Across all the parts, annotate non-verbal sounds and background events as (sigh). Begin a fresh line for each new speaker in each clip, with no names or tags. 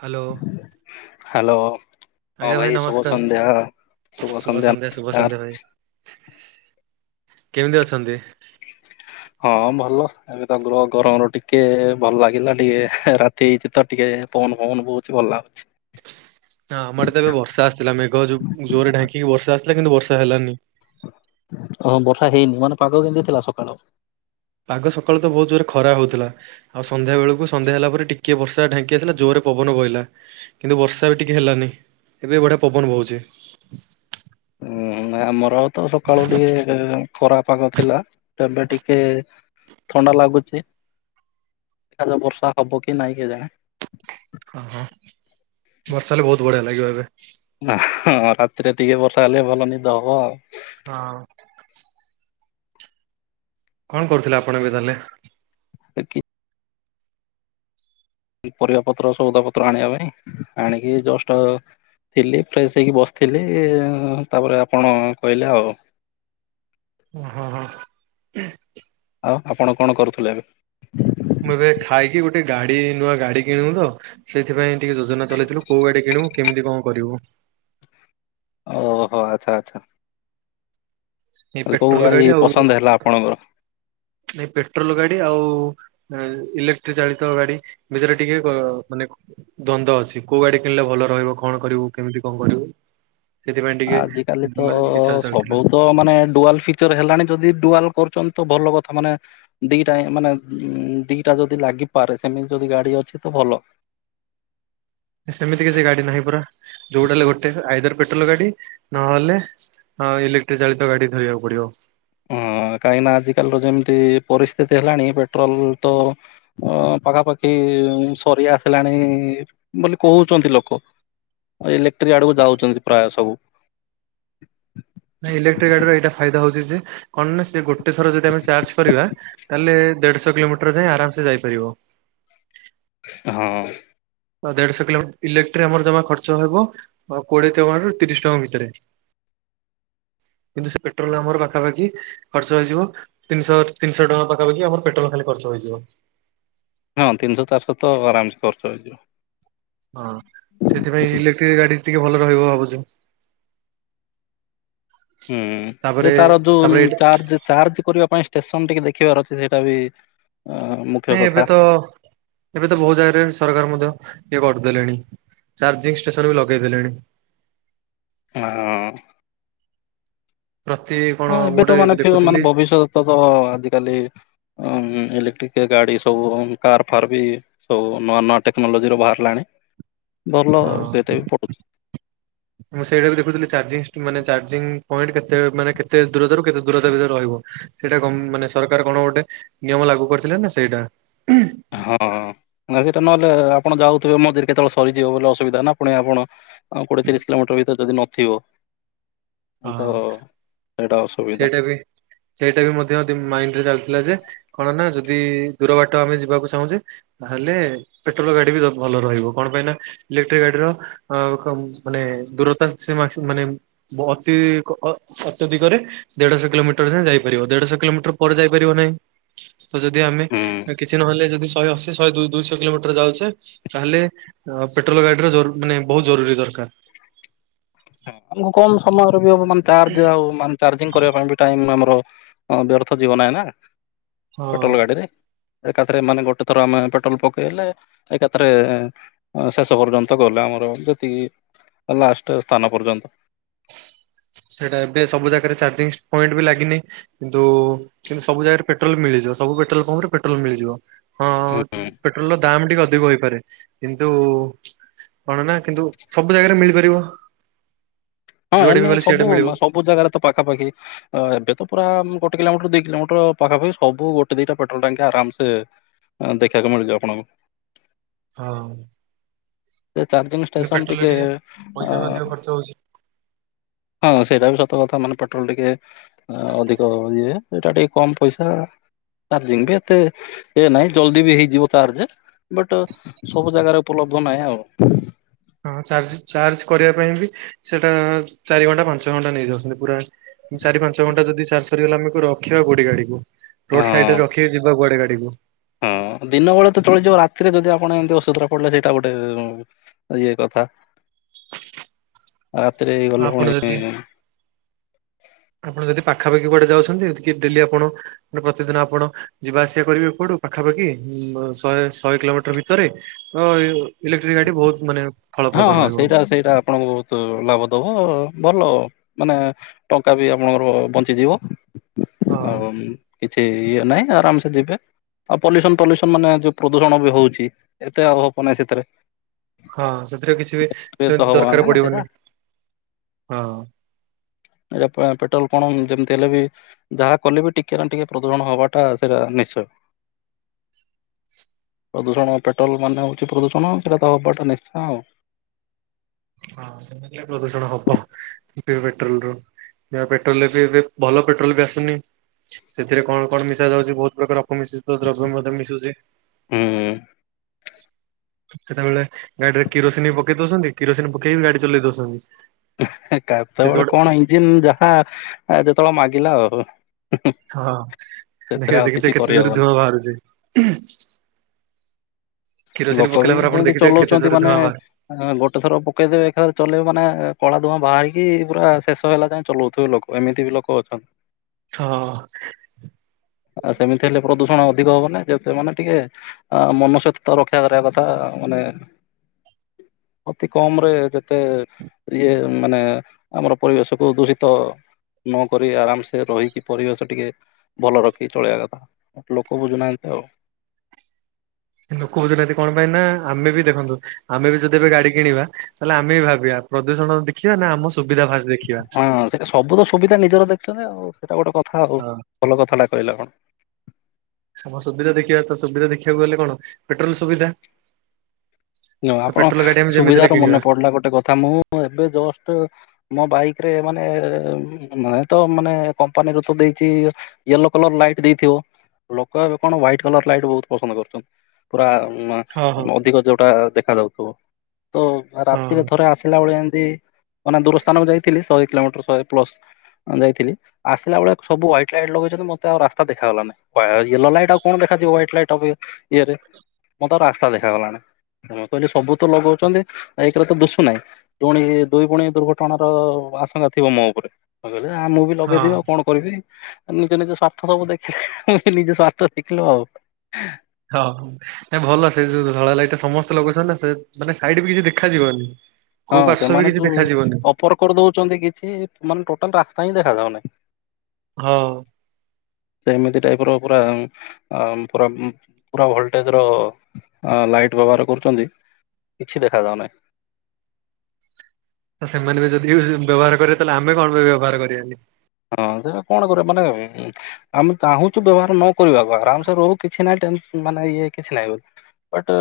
Hello
hello
ଆଜ୍ଞା
ହଁ ଭାଇ ଶୁଭ
ନମସ୍କାର
ସନ୍ଧ୍ୟା ଶୁଭ ସନ୍ଧ୍ୟା ନମସ୍କାର।
କେମତି ଅଛନ୍ତି?
ହଁ ଭଲ। ଏବେ ତ ଗ୍ରହ ଗରମର ଟିକେ ଭଲ ଲାଗିଲା ଟିକେ ରାତି ହେଇଛି ତ ଟିକେ ପବନ ଫବନ ବହୁଛି ଭଲ ଲାଗୁଛି।
ହଁ ଆମର ତ ଏବେ ବର୍ଷା ଆସିଥିଲା ମେଘ ଜୋ ଜୋରରେ ଢାଙ୍କିକି ବଷା ଆସିଥିଲା କିନ୍ତୁ ବର୍ଷା ହେଲାନି।
ଓହ ବର୍ଷା ହେଇନି ମାନେ ପାଗ କେମିତି ଥିଲା ସକାଳ
ପାଗ ସକାଳୁ ତ ବହୁତ୍ ଜୋରେ ଖରା ହଉଥିଲା। ଆଉ ସନ୍ଧ୍ୟା ବେଳକୁ ସନ୍ଧ୍ୟା ହେଲା ପରେ ଟିକେ ବର୍ଷା ଢାଙ୍କି ଆସିଲା ଯୋରେ ପବନ ବହିଲା। କିନ୍ତୁ ବର୍ଷା ବି ଟିକେ ହେଲାନି ଏବେ ବଢିଆ ପବନ ବହୁଛି।
ଉଁ ଆମର ତ ସକାଳୁ ଟିକେ ଏ ଖରା ପାଗ ଥିଲା ଏବେ ଟିକେ ଥଣ୍ଡା ଲାଗୁଚି ଏଯଉ ବର୍ଷା ହବ କି ନାଇଁ କେ ଜାଣି।
ହଁ ହଁ ବର୍ଷାହେଲେ ବହୁତ୍ ବଢିଆ ଲାଗିବ ଏବେ।
ନା ହଁ ରାତିରେ ଟିକେ ବର୍ଷା ହେଲେ ଭଲ ନିଦ ହବ।
ହଁ। କଣ କରୁଥିଲେ ଆପଣ ଏବେ ତାହେଲେ?
ଏ କି। କି ପରିବା ପତ୍ର ସଉଦା ପତ୍ର ଆଣିବା ପାଇଁ ଆଣିକି ଜଷ୍ଟ। ଥିଲି ଫ୍ରେଶ ହେଇକି ବସିଥିଲି ତାପରେ ଆପଣ କଇଲେ ଆଉ
ଉଁ ହଁ ହଁ।
ଆଉ ଆପଣ କଣ କରୁଥିଲେ ଏବେ?
ମୁଁ ଏବେ ଖାଇକି ଗୋଟେ ଗାଡି ନୂଆ ଗାଡି କିଣିବୁ ତ ସେଇଥିପାଇଁ ଟିକେ ଯୋଜନା ଚଲେଇଥିଲୁ, କୋଉ ଗାଡି କିଣିବୁ କେମିତି କଣ କରିବୁ?
ଓହୋ ଆଚ୍ଛା ଆଚ୍ଛା।
ଏଇ
ଯୋଉ
ପେଟ୍ରୋଲ
ଗାଡି
ଆଉ
ପସନ୍ଦ ହେଲା ଆପଣଙ୍କର।
ନାଇଁ ପେଟ୍ରୋଲ ଗାଡି ଆଉ ଏ ଇଲେକ୍ଟ୍ରି ଚାଳିତ ଗାଡି ଭିତରେ ଟିକେ କ ମାନେ ଦ୍ୱନ୍ଦ ଅଛି କୋଉ ଗାଡି କିଣିଲେ ଭଲ ରହିବ, କଣ କରିବୁ କେମିତି କଣ କରିବୁ। ସେଥିପାଇଁ ଟିକେ
ଆଜ କାଲି ତ
ମାନେ ବିଚାର ଚାଲିଥିଲା
ସବୁ ତ ମାନେ ଡୁଆଲ ଫିକ ଫିଚର୍ ହେଲାଣି ଯଦି ଡୁଆଲ କରୁଛନ୍ତି ତ ଭଲ କଥା ମାନେ ଦିଟା ମାନେ ଦିଟା ଯଦି ଲାଗିପାରେ ସେମିତି ଯଦି ଗାଡି ଅଛି ତ ଭଲ
ସେମିତି କିଛି ଗାଡି ନାହିଁ ପରା ଯୋଉଟା ହେଲେ ଗୋଟେ ଆଇଦର ପେଟ୍ରୋଲ ଗାଡି ନହଲେ ହଁ ଇଲେକ୍ଟ୍ରିକ ଚାଳିତ ଗାଡି ଧୋଇବାକୁ ପଡିବ।
ହଁ କାହିଁକି ନାଁ ଆଜିକାଲିର ଯେମିତି ପରିସ୍ଥିତି ହେଲାଣି ପେଟ୍ରୋଲ ତ ଅ ପାଖାପାଖି ସରି ଆସିଲାଣି ବୋଲି କହୁଛନ୍ତି ଲୋକ। ଅ ଇଲେକ୍ଟ୍ରିକ୍ ଆଡକୁ ଯାଉଛନ୍ତି ପ୍ରାୟ ସବୁ।
ନାଁ ଇଲେକ୍ଟ୍ରିକ ଗାଡି ର ଏଇଟା ଫାଇଦା ହଉଛି ଯେ କଣ ନା ସେ ଗୋ ଗୋଟେ ଥର ଯଦି ଆମେ ଚାର୍ଜ କରିବା ତାହେଲେ ଦେଢଶହ କିଲୋମିଟର ଯାଏ ଆରାମସେ ଯାଇପାରିବ।
ହଁ।
ଦେଢଶହ କିଲୋମି ଇଲେକ୍ଟ୍ରି ଆମର ଜମା ଖର୍ଚ୍ଚ ହେବ କୋଡିଏ ଟଙ୍କାରୁ ତିରିଶ ଟଙ୍କା ଭିତରେ। କିନ୍ତୁ ସେ ପେଟ୍ରୋଲ ଆମର ପାଖାପାଖି ଖର୍ଚ୍ଚ ହେଇଯିବ ତିନିଶ ତିନିଶହ ଟଙ୍କା ପାଖାପାଖି ଆମର ପେଟ୍ରୋଲ ଖାଲି ଖର୍ଚ୍ଚ ହେଇଯିବ।
ହଁ ତିନିଶ ଚାରିଶ ତ ଆରାମ ସେ ଖର୍ଚ୍ଚ ହେଇଯିବ।
ହଁ ସେଥିପାଇଁ ଇଲେକ୍ଟ୍ରି ଗାଡି ଟିକେ ଭଲ ରହିବ ଭାବୁଛୁ।
ହୁଁ ଯେ
ତାପରେ
ତାର ଦୁ
ତାପରେ ଏଇଟା
ଚାର୍ଜ ଚାର୍ଜ କରିବା ପାଇଁ ଟେସନ ଟିକେ ଦେଖିବାର ଅଛି ସେଇଟା ବି ଉଁ ମୁ
ନାଇଁ ଏବେ ତ ଏବେ ତ ବହୁତ୍ ଜାଗାରେ ସରକାର ମଧ୍ୟ ଇଏ କରିଦଲେଣି ଚାର୍ଜିଂଙ୍ଗ ଷ୍ଟେସର ବି ଲଗେଇ ଦେଲେଣି।
ହଁ।
ପ୍ରତି କଣ
ହଁ
ମୁଁ
ଏବେ
ଗୋଟେ
ତ ମାନେ ଫି ମାନେ
ଦେଖୁଥିଲି
ଭବିଷ୍ୟତ ତ ଆଜିକାଲି। ଅ ଇଲେକ୍ଟ୍ରି କେ ଗାଡି ସବୁ କାର ଫାର୍ ବି ସବୁ ନୂଆ ନୂଆ ଟେକ୍ନୋଲୋଜିର ବାହାରିଲାଣି ଭଲ
ହଁ
ସେତେ ବି ପଡୁଛି।
(inaudible) ମୁଁ ସେଇଟା ବି ଦେଖୁଥିଲି ଚାଜିଷ୍ଟି ମାନେ ଚାଜିଂଙ୍ଗି ପଏଣ୍ଟ କେତେ ମାନେ କେତେ ଦୂରତାରୁ କେତେ ଦୂରତା ଭିତରେ ରହିବ। ସେଇଟା କମ ମାନେ ସରକାର କଣ ଗୋଟେ ନିୟମ ଲାଗୁ କରିଥିଲେ ନା ସେଇଟା ହୁଁ।
ହଁ ମଝିରେ ନହେଲେ ଆପଣ ଯାଉଥିବେ ମଝିରେ କେତେବେଳେ ସରିଯିବ ବୋଲି ଅସୁବିଧା ନା ପୁଣି ଆପଣ ହଁ କୋଡ଼ିଏ ତିରିଶ କିଲୋମିଟର ଭିତରେ ଯଦି ନଥିବ ତ
ହଁ
ସେଇଟା ଅସୁବିଧା।
ସେଇଟା ବି ସେଇଟା ବି ମଧ୍ୟ ଦି ମାଇଣ୍ଡ ରେ ଚାଲିଥିଲା ଯେ କଣ ନା ଯଦି ଦୂର ବାଟ ଆମେ ଯିବାକୁ ଚାହୁଁଛେ ତାହେଲେ ପେଟ୍ରୋଲ ଗାଡି ବି ଭଲ ରହିବ କଣ ପାଇଁ ନା ଇଲେକ୍ଟ୍ରିକ ଗାଡିର ଆ କମ ମାନେ ଦୂରତା ସେମ ମାନେ ବହୁତି ଅ ଅତ୍ୟଧିକରେ ଦେଢଶହ କିଲୋମିଟର ଯାଏଁ ଯାଇପାରିବ ଦେଢଶହ କିଲୋମିଟର ପରେ ଯାଇପାରିବ ନାହିଁ। ତ ଯଦି ଆମେ
ହୁଁ।
କିଛି ନହେଲେ ଯଦି ଶହେ ଅଶୀ ଶହେ ଦୁ ଦୁଇଶହ କିଲୋମିଟର ଯାଉଛେ ତାହେଲେ ଅ ପେଟ୍ରୋଲ ଗାଡିର ଜରୁ ମାନେ ବହୁତ ଜରୁରୀ ଦରକାର।
ଆମକୁ କମ ସମୟରେ ବି ହବ ମାନେ ଚାର୍ଜ ଆଉ ମାନେ ଚାଜିଂଙ୍ଗି କରିବା ପାଇଁ ଟାଇମ ଆମର ହଁ ବ୍ୟର୍ଥ ଯିବ ନାହିଁ ନା
ହଁ
ପେଟ୍ରୋଲ ଗାଡ଼ିରେ। ଏକାଥରେ ମାନେ ଗୋଟେ ଥର ଆମେ ପେଟ୍ରୋଲ ପକେଇଲେ ଏକାଥରେ ଶେଷ ପର୍ଯ୍ୟନ୍ତ ଗଲେ ଆମର ଯେତିକି ଲାଷ୍ଟ ସ୍ଥାନ ପର୍ଯ୍ୟନ୍ତ।
ସେଇଟା ଏବେ ସବୁ ଜାଗାରେ ଚାର୍ଜିଂ ସ୍ ପଏଣ୍ଟ ବି ଲାଗିନି। କିନ୍ତୁ କିନ୍ତୁ ସବୁ ଜାଗାରେ ପେଟ୍ରୋଲ ମିଳିଯିବ ସବୁ ପେଟ୍ରୋଲ ପମ୍ପ ରେ ପେଟ୍ରୋଲ ମିଳିଯିବ। ହଁ ପେଟ୍ରୋଲର ଦାମ୍ ଟିକେ ଅଧିକ ହେଇପାରେ କିନ୍ତୁ କଣ ନା କିନ୍ତୁ ସବୁ ଜାଗାରେ ମିଳିପାରିବ।
ହଁ
ଯୁଆଡେ ବି
ଏନେ
ଗଲେ ସିଆଡେ
ସବୁ
ମିଳିବ।
ସବୁ ଜାଗାରେ ତ ପାଖାପାଖି ଏବେ ତ ପୁରା ଗୋଟେ କିଲୋମିଟର ଦି କିଲୋମିଟର ପାଖାପଖି ସବୁ ଗୋଟେ ଦିଟା ପେଟ୍ରୋଲ ଟାଙ୍କି ଆରାମସେ ଦେଖିବାକୁ ମିଳିଯିବ ଆପଣଙ୍କୁ।
ହଁ।
ସେ ଚାର୍ଜିଙ୍ଗି
କିନ୍ତୁ
ଷ୍ଟେସନ
ପେଟ୍ରୋଲରେ
ଟିକେ
ପଇସା
ଅ
ବି ଅଧିକ ଖର୍ଚ୍ଚ ହଉଛି।
ହଁ ସେଇଟା ବି ସତ କଥା ମାନେ ପେଟ୍ରୋଲ ଟିକେ ଅ ଅଧିକ ଇଏ ଏଇଟା ଟିକେ କମ ପଇସା। ଚାର୍ଜିଙ୍ଗି ବି ଏତେ ଇଏ ନାହିଁ ଜଲଦି ବି ହେଇଯିବ ଚାର୍ଜେ ବଟ୍ ସବୁ ଜାଗାରେ ଉପଲବ୍ଧ ନାହିଁ ଆଉ।
ହଁ ଚାର୍ଜ ଚାର୍ଜ କରିବା ପାଇଁ ବି ସେଇଟା ଚାରି ଘଣ୍ଟା ପାଞ୍ଚ ଘଣ୍ଟା ନେଇଯାଉଛନ୍ତି ପୁରା। ଚାରି ପାଞ୍ଚ ଘଣ୍ଟା ଯଦି ଚାର୍ଜ ସରିଗଲା ଆମେ ରଖିବା କୋଉଠି ଗାଡିକୁ? ରୋଡ ସାଇଟି
ହଁ
ରେ ରଖିକି ଯିବା କୁଆଡେ ଗାଡିକୁ?
ହଁ ଦିନ ବେଳେ ତ ଚଳିଯିବ ରାତିରେ ଯଦି ଆପଣ ଏମିତି ଅସୁବିଧାରେ ପଡିଲା ସେଇଟା ଗୋଟେ ଇଏ କଥା। ରାତିରେ ଏଇ ଗଲେ
ଆପଣ ଯଦି
ପୁଣି
ଆପଣ ଯଦି ପାଖାପାଖି କୁଆଡେ ଯାଉଛନ୍ତି କି ଡେଲି ଆପଣ ପ୍ରତିଦିନ ଆପଣ ଯିବା ଆସିବା କରିବେ କୁଆଡୁ ପାଖାପାଖି ଉବ ଶହେ ଶହେ କିଲୋମିଟର ଭିତରେ ତ ଅ ଇଲେକ୍ଟ୍ରିକ ଗାଡି ବହୁତ ମାନେ
ହଁ
ଫଳପ୍ରଦ
ହଁ
ରହିବ।
ସେଇଟା ସେଇଟା ଆପଣଙ୍କୁ ତ ଲାଭ ଦେବ ଭଲ ମାନେ ଟଙ୍କା ବି ଆପଣଙ୍କର ବଞ୍ଚିଯିବ।
ହଁ
ଆଉ କିଛି ଇଏ ନାହିଁ ଆରାମସେ ଯିବେ। ଆଉ ପଲ୍ୟୁସନ ପଲ୍ୟୁସନ ମାନେ ଯୋଉ ପ୍ରଦୂଷଣ ବି ହଉଛି ଏତେ ଆଉ ହବ ନାହିଁ ସେଥିରେ।
ହଁ ସେଥିରେ କିଛି ବି
ଏ ତ
ସେମିତି
ହବ ନା
ଦରକାର
ନା ସେଇଟା
ପଡିବନି। ହଁ।
ଏଟା ଅ ପେ ପେଟୋଲ କଣ ଯେମିତି ହେଲେ ବି। ଯାହା କଲେ ବି ଟିକେ ନା ଟିକେ ପ୍ରଦୂଷଣ ହବାଟା ସେଟା ନିଶ୍ଚୟ। ପ୍ରଦୂଷଣ ପେଟ୍ରୋଲ ମାନେ ହଉଛି ପ୍ରଦୂଷଣ। ସେଟା ତ ହବାଟା ନିଶ୍ଚୟ ଆଉ।
ହଁ ସେମିତି ହେଲେ ପ୍ରଦୂଷଣ ହବ ପେଟ୍ରୋଲ ରୁ (unintelligible) ପେଟ୍ରୋଲରେ ବି ଏବେ ଭଲ ପେଟ୍ରୋଲ ବି ଆସୁନି। ସେଥିରେ କଣ କଣ ମିଶା ଯାଉଛି ବହୁତ ପ୍ରକାର ଅପ ମିଶ୍ରିତ ଦ୍ରବ୍ୟ ମଧ୍ୟ ମିଶୁଛି।
ହୁଁ।
ସେତେବେଳେ ଗାଡିରେ କିରୋସିନି ବି ପକେଇ ଦଉଛନ୍ତି। କିରୋସିନି ପକେଇବି ଗାଡ଼ି ଚଲେଇ ଦୋଉଛନ୍ତି।
କେତେବେଳେ କଣ ଇଞ୍ଜିିନ ଯାହା ଯେତେବେଳେ ମାଗିଲା ଆଉ।
ହଁ
ସେଥିରେ
ଦେଖିବ
ଆଉ
ଦେଖି
କିଛି
ଦେଖି କେତେ ଜୋର
କରିହବନି
ଧୂଆଁ ବାହାରୁଚି।
ଲୋକ ବି ସେମିତି ଚଲଉଛନ୍ତି
ଜୋରେ
ମାନେ।
ଧୂଆଁ ବାହାରୁଛି
ଗୋଟେ ଥର ପକେଇଦେବେ ଏକାଥରେ ଚଲେଇବେ ମାନେ କଳା ଧୁଆଁ ବାହାରିକି ପୁରା ଶେଷ ହେଲା ଯାଏଁ ଚଲଉଥିବେ ଲୋକ। ଏମିତି ବି ଲୋକ ଅଛନ୍ତି।
ହଁ।
ଆ ସେମିତି ହେଲେ ପ୍ରଦୂଷଣ ଅଧିକ ହବନା ଯେତେ ମାନେ ଟିକେ ଅ ମନ ସହିତ ତ ରକ୍ଷା କରିବା କଥା ମାନେ ଅତି କମ୍ ରେ ଯେତେ। ଇଏ ମାନେ ଆମର ପରିବେଶକୁୁ ଦୂଷିତ। ନକରି ଆରାମସେ ରହିକି ପରିବେଶ ଟିକେ ଭଲ ରଖି ଚଳେଇବା କଥା। ଲୋକ ବୁଝୁନାହାନ୍ତି ଆଉ।
ଲୋକ ବୁଝୁନାହାନ୍ତି କଣ ପାଇଁ ନା ଆମେ ବି ଦେଖନ୍ତୁ। ଆମେ ବି ଯଦି ଏବେ ଗାଡି କିଣିବା ତାହେଲେ ଆମେ ବି ଭାବିବା ପ୍ରଦୂଷଣ ଦେଖିବା ନା ଆମ ସୁବିଧା ଭା
ହଁ ସେଟା ସବୁ ତ ସୁବିଧା ନିଜର ଦେଖୁଛନ୍ତି ଆଉ ସେଇଟା ଗୋଟେ କଥା ଆଉ
ହଁ
ଭଲ କଥାଟା କହିଲ ଆପଣ।
ଆମ ସୁବିଧା ଦେଖିବା ତ ସୁବିଧା ଦେଖିବାକୁ ହେଲେ କଣ ପେଟ୍ରୋଲ ସୁବିଧା।
ହ
ତ
ଆପଣ
ପେଟ୍ରୋଲ ଗାଡି ଆମେ ଯେମିତି ହେଲେ
ସୁବିଧାରୁ
କିଣିବା
ମନେ ପଡିଲା ଗୋଟେ କଥା ମୁଁ ଏବେ ଜଷ୍ଟ୍ ମୋ ବାଇକ୍ ରେ ମାନେ ତ ମାନେ କମ୍ପାନୀ ରୁ ତ ଦେଇଛି ୟେଲୋ କଲର ଲାଇଟ୍ ଦେଇଥିବ। ଲୋକ ଏବେ କଣ ହ୍ୱାଇଟ୍ କଲର ଲାଇଟ୍ ବହୁତ୍ ପସନ୍ଦ କରୁଛନ୍ତି। ପୁରା ଉଁ ଅ
ହଁ ହଁ
ଅଧିକ ଯୋଉଟା ଦେଖା ଯାଉଥିବ ତ ରାତିରେ
ହଁ
ଥରେ ଆସ ଥିଲାବେଳେ ଏମିତି ମାନେ ଦୂର ସ୍ଥାନକୁ ଯାଇଥିଲି ଶହେ କିଲୋମିଟର ଶହେ ପ୍ଲସ୍। ଯାଇଥିଲି ଆସିଲାବେଳେ ସବୁ ହ୍ୱାଇଟ୍ ଲାଇଟ୍ ଲଗେଇଚନ୍ତି। ମତେ ଆଉ ରାସ୍ତା ଦେଖାଗଲାନି। ୟେଲୋ ଲାଇଟ୍ ଆଉ କଣ ଦେଖାଯିବ ହ୍ୱାଇଟ ଲାଇଟ୍ ଅପା ଇଏରେ ମତେ ରାସ୍ତା ଦେଖାାଗଲାନି। ମୁଁ କହିଲି ସବୁ ତ ଲଗଉଛନ୍ତି ଏକ୍ ରେ ତ ଦୁସୁନାଇ। ପୁଣି ଦୁଇ ପୁଣି ଦୁର୍ଘଟଣାର ଆଶଙ୍କା ଥିବ ମୋ ଉପରେ ମୁଁ କହିଲି ଆ ମୁଁ ବି ଲଗେଇଦେବି
ହଁ
ଆଉ କଣ। କରିବି ନିଜ ନିଜ ସ୍ୱାର୍ଥ ସବୁ ଦେଖିଲେ ନିଜ ସ୍ୱାର୍ଥ ଦେଖିଲୁ ଆଉ
ହଁ। ନା ଭଲ ସେ ଯୋଉ ଧଳା ଲାଇଟ ସମସ୍ତେ ଲଗାଉଛନ୍ତି ନା ସେ ମାନେ ସାଇଡ୍ ବି କିଛି ଦେଖାଯିବନି। କୋଉ ପାର୍ଶ୍ଵ ବି କିଛି ଦେଖାଯିବନି।
ପର କରି ଦଉଛନ୍ତି କିଛି ମାନେ ଟୋଟାଲ୍ ରାସ୍ତା ହିଁ ଦେଖାଯାଉନାହିଁ।
ହଁ।
ସେମିତି ଟାଇପ ର ପୁରା ଅ ପୁରା ପୁରା ଭୋଲଟେଜ୍ ର। ଅ ଲାଇଟ୍ ବ୍ୟବହାର କରୁଛନ୍ତି କିଛି ଦେଖାାଯାଉନାହିଁ।
ଆ ସେମାନେ ବି ଯଦି ଏ ବ୍ୟବହାର କରିବେ ତାହେଲେ ଆମେ କଣ ପାଇଁ ବ୍ୟବହାର କରିବାନି।
ହଁ ଯେ କଣ କରିବ ମାନେ ଏ ଆମେ ଚାହୁଁଛୁ ବ୍ୟବହାର ନ କରିବାକୁ ଆରାମ୍ ସେ ରହୁ କିଛି ନାହିଁ ଟେନ୍ ମାନେ ଇଏ କିଛି ନାହିଁ। ବଟ୍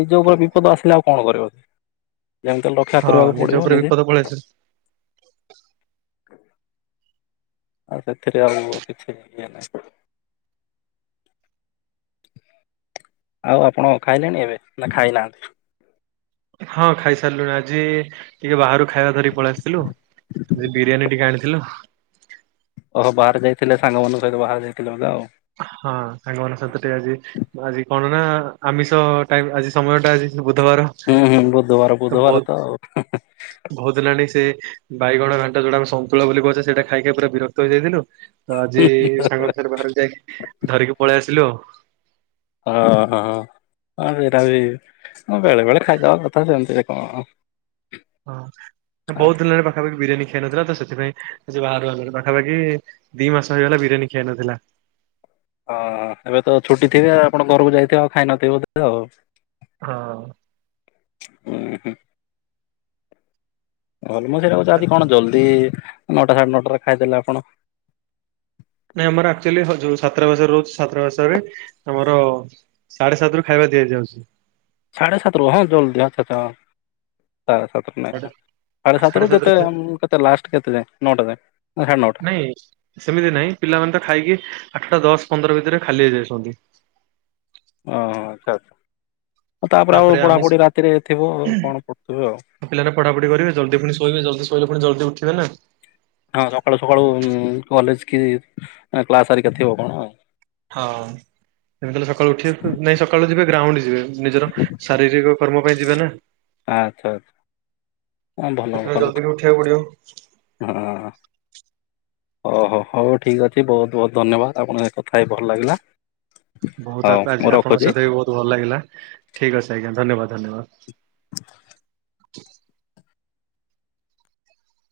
ନିଜ ଉପରେ ବିପଦ ଆସିଲେ ଆଉ କଣ କରିବ? ଯେମିତି ହେଲେ। ରକ୍ଷା କରିବାକୁ ପଡ଼ିବ ନିଜେ।
ପଳେଇଆସ
ଆଉ ସେଥିରେ ଆଉ କିଛି ବି ଇଏ ନାଇଁ। ଆଉ ଆପଣ ଖାଇଲେଣି ଏବେ ନା ଖାଇନାହାନ୍ତି?
ହଁ ଖାଇସାରିଲୁଣି ଆଜି ଟିକେ ବାହାରୁ ଖାଇବା ଧରିକି ପଳେଇ ଆସିଥିଲୁ ବିରିୟାନୀ ଟିକେ ଆଣିଥିଲୁ।
ଓହୋ ବାହାରେ ଯାଇଥିଲେ ସାଙ୍ଗମାନଙ୍କ ସହିତ ବାହାରେ ଯାଇଥିଲେ ବୋଧେ ଆଉ।
ହଁ ସାଙ୍ଗମାନଙ୍କ ସହିତ ଟିକେ ଆଜି ଆଜି କଣ ନା ଆମିଷ ଟାଇମ୍ ଆଜି ସମୟ ଟା ଆଜି ବୁଧବାର।
ହୁଁ-ହୁଁ ବୁଧବାର ବୁଧବାର ତ ଆଉ ହି-ହି।
ବହୁତଦିନ ହେଲାଣି ସେ ବାଇଗଣ ଘାଣ୍ଟ ଯୋଉଟା ଆମେ ସନ୍ତୁଳା ବୋଲି କହୁଛେ ସେଇଟା ଖାଇ-ଖାଇ ପୁରା ବିରକ୍ତ ହେଇଯାଇଥିଲୁ ତ ଆଜି ସାଙ୍ଗ ସାରେ ବାହାରକୁ ଯାଇକି ଧରିକି ପଳେଇ ଆସିଲୁ ଆଉ।
ଅ-ହଁ। ହଁ ସେଇଟା ବି ବେଳେବେଳେ ଖାଇଦବା କଥା ସେମିତିରେ କଣ। ହଁ
ବହୁତ ଦିନରେ ପାଖାପାଖି ବିରିୟାନୀ ଖିଆ ନଥିଲା ତ ସେଥିପାଇଁ ସେ ବାହାରୁ ପାଖାପାଖି ଦି ମାସ ହେଇଗଲା ବିରିୟାନୀ ଖିଆ ନଥିଲା।
ହଁ ଏବେ ତ ଛୁଟି ଥିବେ ଆପଣ ଘରକୁ ଯାଇଥିବେ ଆଉ ଖାଇନଥିବେ ବୋଧେ ଆଉ?
ହଁ।
ହୁଁ ହଁ। ମୁଁ ସେୟା କହୁଚି
ତ
ଆଜି କଣ ଜଲ୍ଦି ନଅଟା ସାଢେ ନଅଟାଟରେ ଖାଇଦେଲେ ଆପଣ?
ନାଇଁ ଆମର ଆକଚୁଆଲି ଯୋଉ ଛାତ୍ରାବାସରେ ରହୁଛି ଛାତ୍ରା ବାସରେ ଆମର ସାଢେ ସାତ ରୁ ଖାଇବା ଦିଆଯାଉଛି।
ସାଢେ ସାତରୁ ହଁ ଜଲଦି ଆଚ୍ଛା ଆଚ୍ଛା ସାଢେ ସାତରୁ। ନାଇଁ
ସାଢେ
ସାଢ଼େ
ସାଢେ
ସାତରୁ ଯେତେ
ଖାଇ
କେତେ ଲାଷ୍ଟ କେତେ ଯାଏ ନଅଟା ଯାଏ ନା ସାଢ଼େ ନଅଟା?
(unintelligible) ସେମିତି ନାହିଁ ପିଲାମାନେ ତ ଖାଇକି ଆଠଟା ଦଶ ପନ୍ଦର ଭିତରେ ଖାଲି ହେଇଯାଉଛନ୍ତି।
ଓହଁ ଆଚ୍ଛା ଆଚ୍ଛା ତାପରେ ଆଉ ପଢ଼ାପଢ଼ି ରାତିରେ ଥିବ କଣ କରୁଥିବେ ଆଉ।
ଆ ପିଲା ରା ପଢାପଢି କରିବେ ଜଲଦି ପୁଣୀ ଶୋଇବେ ଜଲ୍ଦୀ ଶୋଇଲେ ପୁଣି ଜଲ୍ଦୀ ଉଠିବେ ନା।
ହଁ ସକାଳୁ ସକାଳୁ ଉଁ କଲେଜ କି କ୍ଲାସ ହେରିକା ଥିବ କଣ ଆଉ।
ହଁ। ଯେମିତି ହେଲେ ସକାଳୁ ଉଠିବେ ନାଇଁ ସକାଳୁ ଯିବେ ଗ୍ରାଉଣ୍ଡ ଯିବେ ନିଜର ଶାରୀରିକ କର୍ମ ପାଇଁ ଯିବେ ନା।
ଆଚ୍ଛା ଆଚ୍ଛା ଭଲ
ସେଥିପାଇଁ
ଭଲ
ଜଲଦି ବି ଉଠିବାକୁ ପଡ଼ିବ।
ହଁ। ଓହୋ ହଉ ଠିକ୍ ଅଛି ବହୁତ୍ ବହୁତ୍ ଧନ୍ୟବାଦ୍ ଆପଣଙ୍କ କଥା ହେଇ ଭଲ ଲାଗିଲା।
ବହୁତ୍ ଆ
ହଉ ମୁଁ
ଆପଣଙ୍କ
ରଖୁଛି।
ସହିତ ବି ବହୁତ ଭଲ ଲାଗିଲା ଠିକ୍ ଅଛି ଆଜ୍ଞା ଧନ୍ୟବାଦ୍ ଧନ୍ୟବାଦ୍।